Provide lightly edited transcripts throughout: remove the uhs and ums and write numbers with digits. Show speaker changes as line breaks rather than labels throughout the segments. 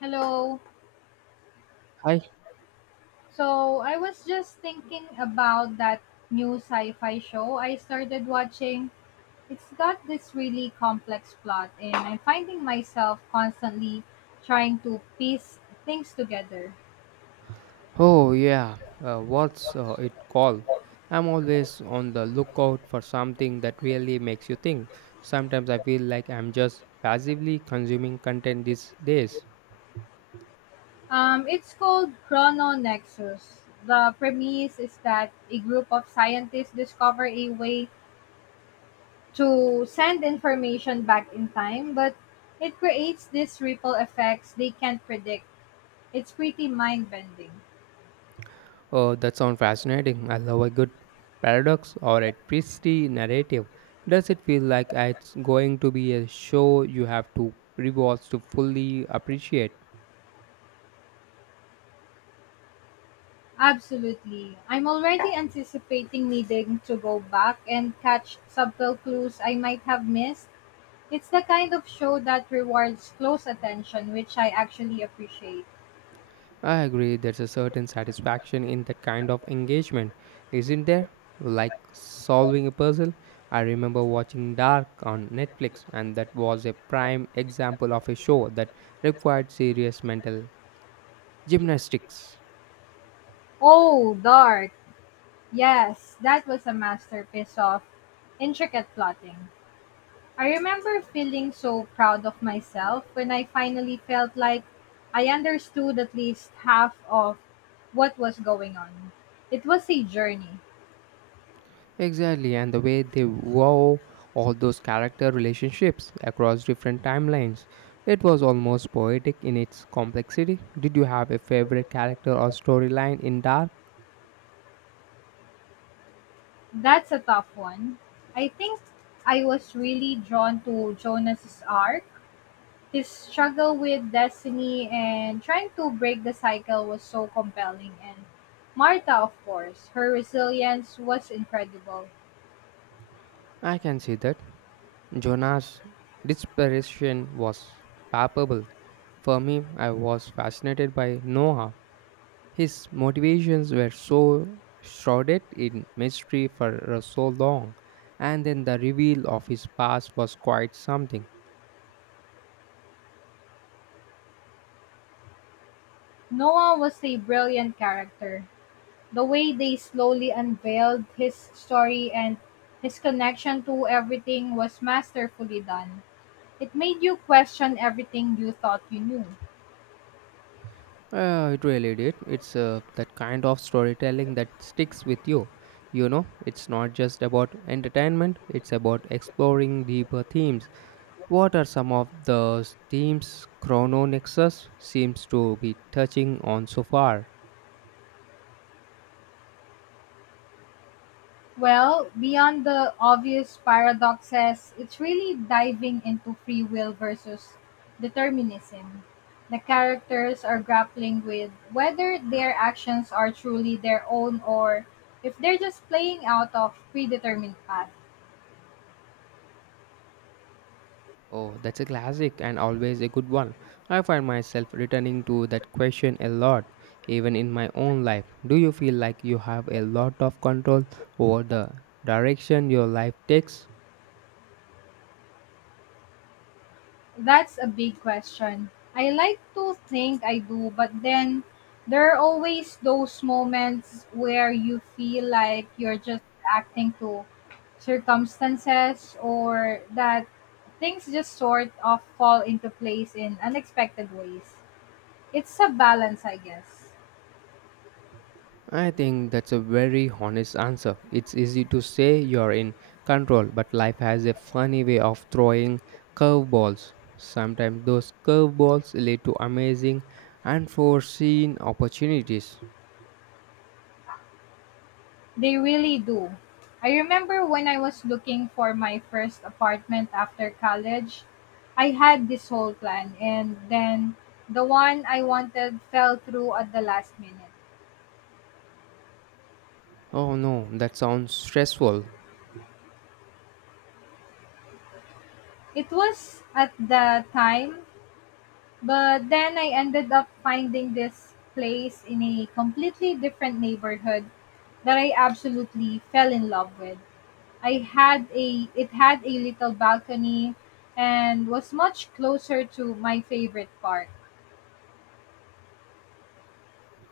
Hello.
Hi.
So I was just thinking about that new sci-fi show I started watching. It's got this really complex plot, and I'm finding myself constantly trying to piece things together.
Oh, yeah. What's it called? I'm always on the lookout for something that really makes you think. Sometimes I feel like I'm just passively consuming content these days.
It's called Chrono Nexus. The premise is that a group of scientists discover a way to send information back in time, but it creates these ripple effects they can't predict. It's pretty mind-bending.
Oh, that sounds fascinating. I love a good paradox or a twisty narrative. Does it feel like it's going to be a show you have to rewatch to fully appreciate?
Absolutely. I'm already anticipating needing to go back and catch subtle clues I might have missed. It's the kind of show that rewards close attention, which I actually appreciate.
I agree, there's a certain satisfaction in that kind of engagement, isn't there? Like solving a puzzle. I remember watching Dark on Netflix, and that was a prime example of a show that required serious mental gymnastics.
Oh, Dark. Yes, that was a masterpiece of intricate plotting. I remember feeling so proud of myself when I finally felt like I understood at least half of what was going on. It was a journey.
Exactly, and the way they wove all those character relationships across different timelines. It was almost poetic in its complexity. Did you have a favorite character or storyline in Dark?
That's a tough one. I think I was really drawn to Jonas's arc. His struggle with destiny and trying to break the cycle was so compelling, and Martha, of course, her resilience was incredible.
I can see that. Jonah's desperation was palpable. For me, I was fascinated by Noah. His motivations were so shrouded in mystery for so long, and then the reveal of his past was quite something.
Noah was a brilliant character. The way they slowly unveiled his story and his connection to everything was masterfully done. It made you question everything you thought you knew.
It really did. It's that kind of storytelling that sticks with you. You know, it's not just about entertainment, it's about exploring deeper themes. What are some of the teams Chrono Nexus seems to be touching on so far?
Well, beyond the obvious paradoxes, it's really diving into free will versus determinism. The characters are grappling with whether their actions are truly their own or if they're just playing out of predetermined paths.
Oh, that's a classic and always a good one. I find myself returning to that question a lot, even in my own life. Do you feel like you have a lot of control over the direction your life takes?
That's a big question. I like to think I do, but then there are always those moments where you feel like you're just acting to circumstances, or that things just sort of fall into place in unexpected ways. It's a balance, I guess.
I think that's a very honest answer. It's easy to say you're in control, but life has a funny way of throwing curveballs. Sometimes those curveballs lead to amazing, unforeseen opportunities.
They really do. I remember when I was looking for my first apartment after college, I had this whole plan, and then the one I wanted fell through at the last minute.
Oh no, that sounds stressful.
It was at the time, but then I ended up finding this place in a completely different neighborhood that I absolutely fell in love with. I had a It had a little balcony and was much closer to my favorite park.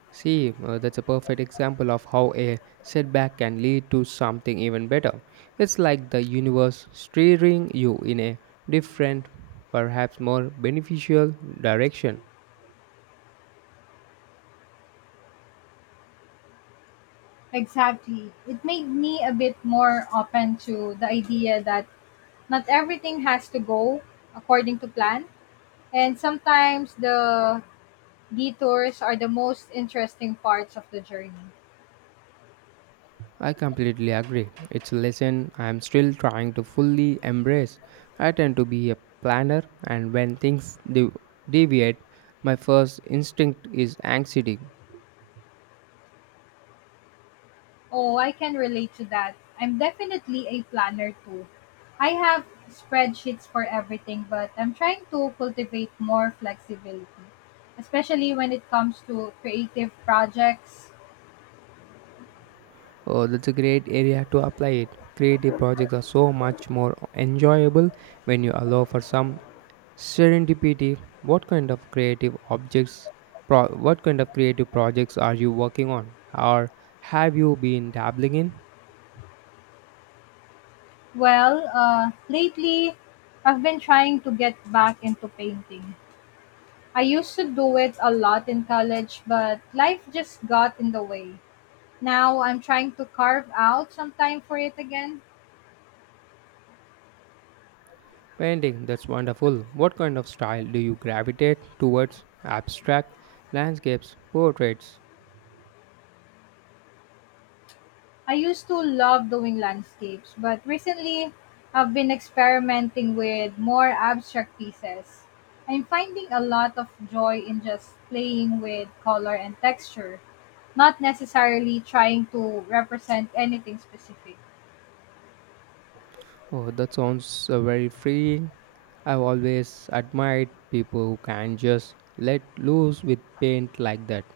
See, that's a perfect example of how a setback can lead to something even better. It's like the universe steering you in a different, perhaps more beneficial direction.
Exactly. It made me a bit more open to the idea that not everything has to go according to plan, and sometimes the detours are the most interesting parts of the journey.
I completely agree. It's a lesson I am still trying to fully embrace. I tend to be a planner, and when things deviate, my first instinct is anxiety.
Oh, I can relate to that. I'm definitely a planner too. I have spreadsheets for everything, but I'm trying to cultivate more flexibility, especially when it comes to creative projects.
Oh, that's a great area to apply it. Creative projects are so much more enjoyable when you allow for some serendipity. What kind of creative projects are you working on, or have you been dabbling in?
Well, lately I've been trying to get back into painting. I used to do it a lot in college, but life just got in the way. Now I'm trying to carve out some time for it again.
Painting, that's wonderful. What kind of style do you gravitate towards? Abstract, landscapes, portraits.
I used to love doing landscapes, but recently I've been experimenting with more abstract pieces. I'm finding a lot of joy in just playing with color and texture, not necessarily trying to represent anything specific.
Oh, that sounds very freeing. I've always admired people who can just let loose with paint like that.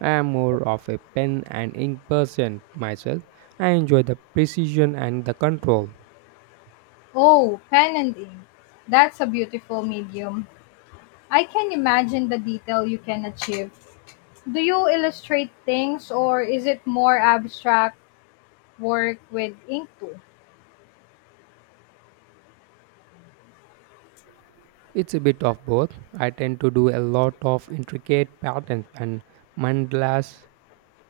I am more of a pen and ink person myself. I enjoy the precision and the control.
Oh, pen and ink. That's a beautiful medium. I can imagine the detail you can achieve. Do you illustrate things, or is it more abstract work with ink too?
It's a bit of both. I tend to do a lot of intricate patterns and mandalas.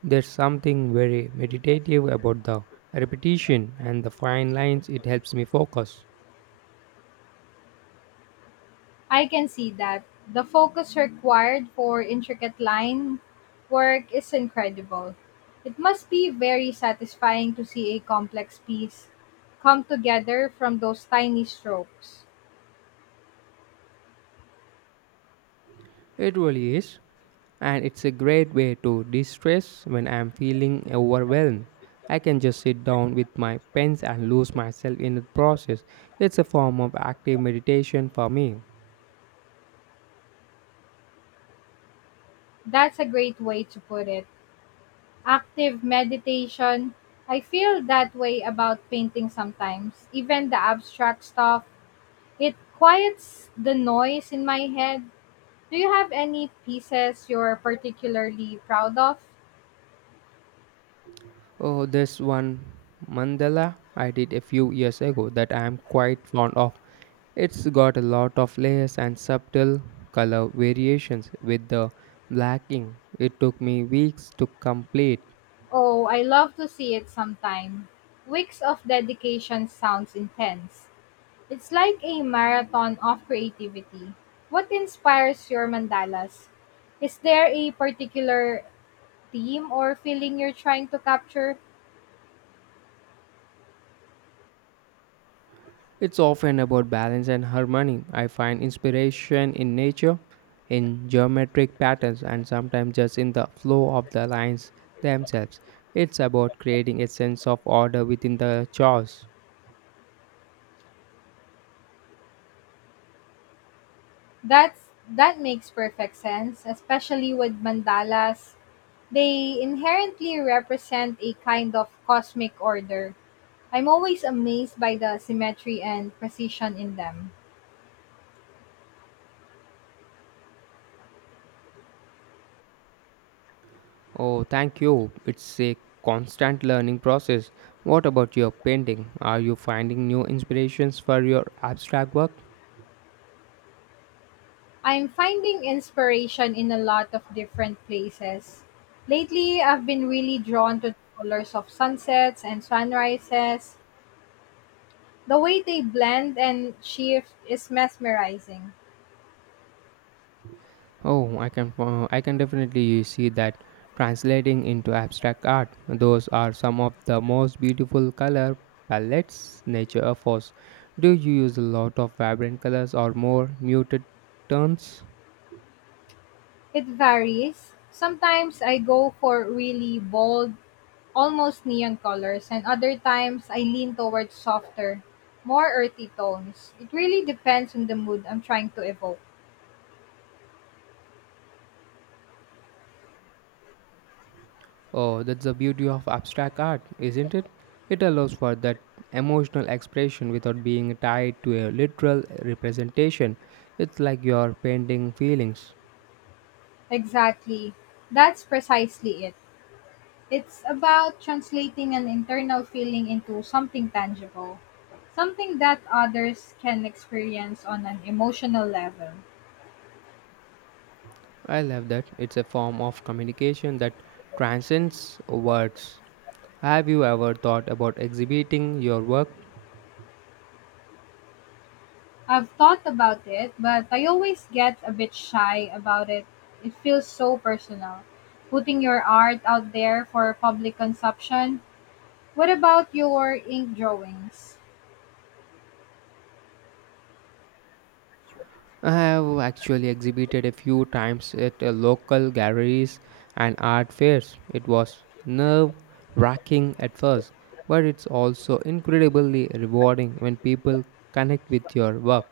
There's something very meditative about the repetition and the fine lines, it helps me focus.
I can see that. The focus required for intricate line work is incredible. It must be very satisfying to see a complex piece come together from those tiny strokes.
It really is, and it's a great way to de stress when I'm feeling overwhelmed. I can just sit down with my pens and lose myself in the process. It's a form of active meditation for me.
That's a great way to put it. Active meditation. I feel that way about painting sometimes. Even the abstract stuff, it quiets the noise in my head. Do you have any pieces you're particularly proud of?
Oh, this one mandala I did a few years ago that I am quite fond of. It's got a lot of layers and subtle color variations with the black ink. It took me weeks to complete.
Oh, I love to see it sometime. Weeks of dedication sounds intense. It's like a marathon of creativity. What inspires your mandalas? Is there a particular theme or feeling you're trying to capture?
It's often about balance and harmony. I find inspiration in nature, in geometric patterns, and sometimes just in the flow of the lines themselves. It's about creating a sense of order within the chaos.
That makes perfect sense, especially with mandalas. They inherently represent a kind of cosmic order. I'm always amazed by the symmetry and precision in them.
Oh, thank you. It's a constant learning process. What about your painting? Are you finding new inspirations for your abstract work?
I'm finding inspiration in a lot of different places. Lately, I've been really drawn to the colors of sunsets and sunrises. The way they blend and shift is mesmerizing.
Oh, I can definitely see that translating into abstract art. Those are some of the most beautiful color palettes nature offers. Do you use a lot of vibrant colors or more muted tones?
It varies. Sometimes I go for really bold, almost neon colors, and other times I lean towards softer, more earthy tones. It really depends on the mood I'm trying to evoke.
Oh, that's the beauty of abstract art, isn't it? It allows for that emotional expression without being tied to a literal representation. It's like you're painting feelings.
Exactly. That's precisely it. It's about translating an internal feeling into something tangible, something that others can experience on an emotional level.
I love that. It's a form of communication that transcends words. Have you ever thought about exhibiting your work?
I've thought about it, but I always get a bit shy about it. It feels so personal. Putting your art out there for public consumption. What about your ink drawings?
I have actually exhibited a few times at local galleries and art fairs. It was nerve wracking at first, but it's also incredibly rewarding when people connect with your work.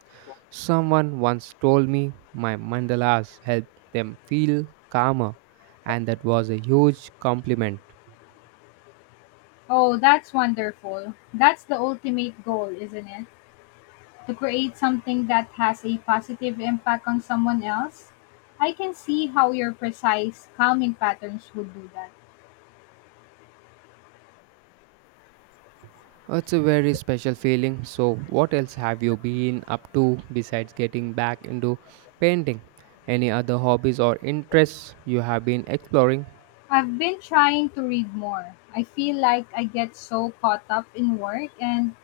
Someone once told me my mandalas helped them feel calmer, and that was a huge compliment.
Oh, that's wonderful. That's the ultimate goal, isn't it? To create something that has a positive impact on someone else. I can see how your precise calming patterns would do that.
It's a very special feeling. So, what else have you been up to besides getting back into painting? Any other hobbies or interests you have been exploring?
I've been trying to read more. I feel like I get so caught up in work and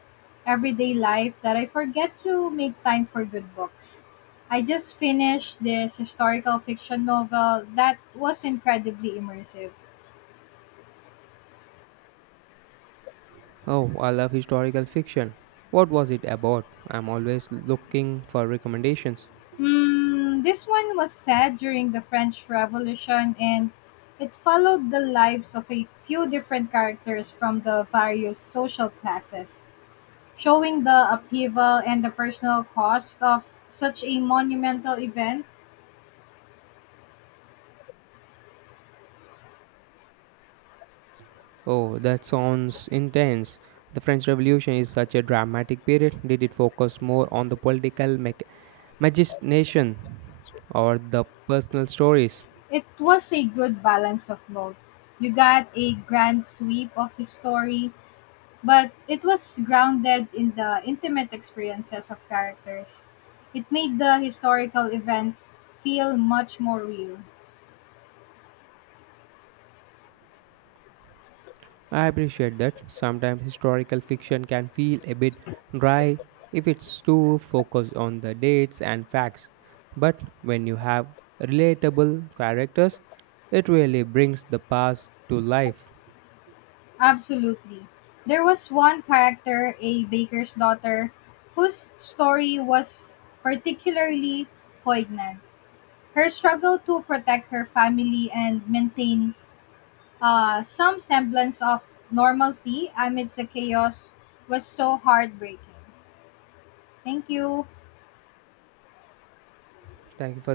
everyday life that I forget to make time for good books. I just finished this historical fiction novel that was incredibly immersive.
Oh, I love historical fiction. What was it about? I'm always looking for recommendations.
Hmm, this one was set during the French Revolution, and it followed the lives of a few different characters from the various social classes, showing the upheaval and the personal cost of such a monumental event.
Oh, that sounds intense. The French Revolution is such a dramatic period. Did it focus more on the political machination or the personal stories?
It was a good balance of both. You got a grand sweep of the story, but it was grounded in the intimate experiences of characters. It made the historical events feel much more real.
I appreciate that. Sometimes historical fiction can feel a bit dry if it's too focused on the dates and facts. But when you have relatable characters, it really brings the past to life.
Absolutely. There was one character, a baker's daughter, whose story was particularly poignant. Her struggle to protect her family and maintain some semblance of normalcy amidst the chaos was so heartbreaking. Thank you.
Thank you for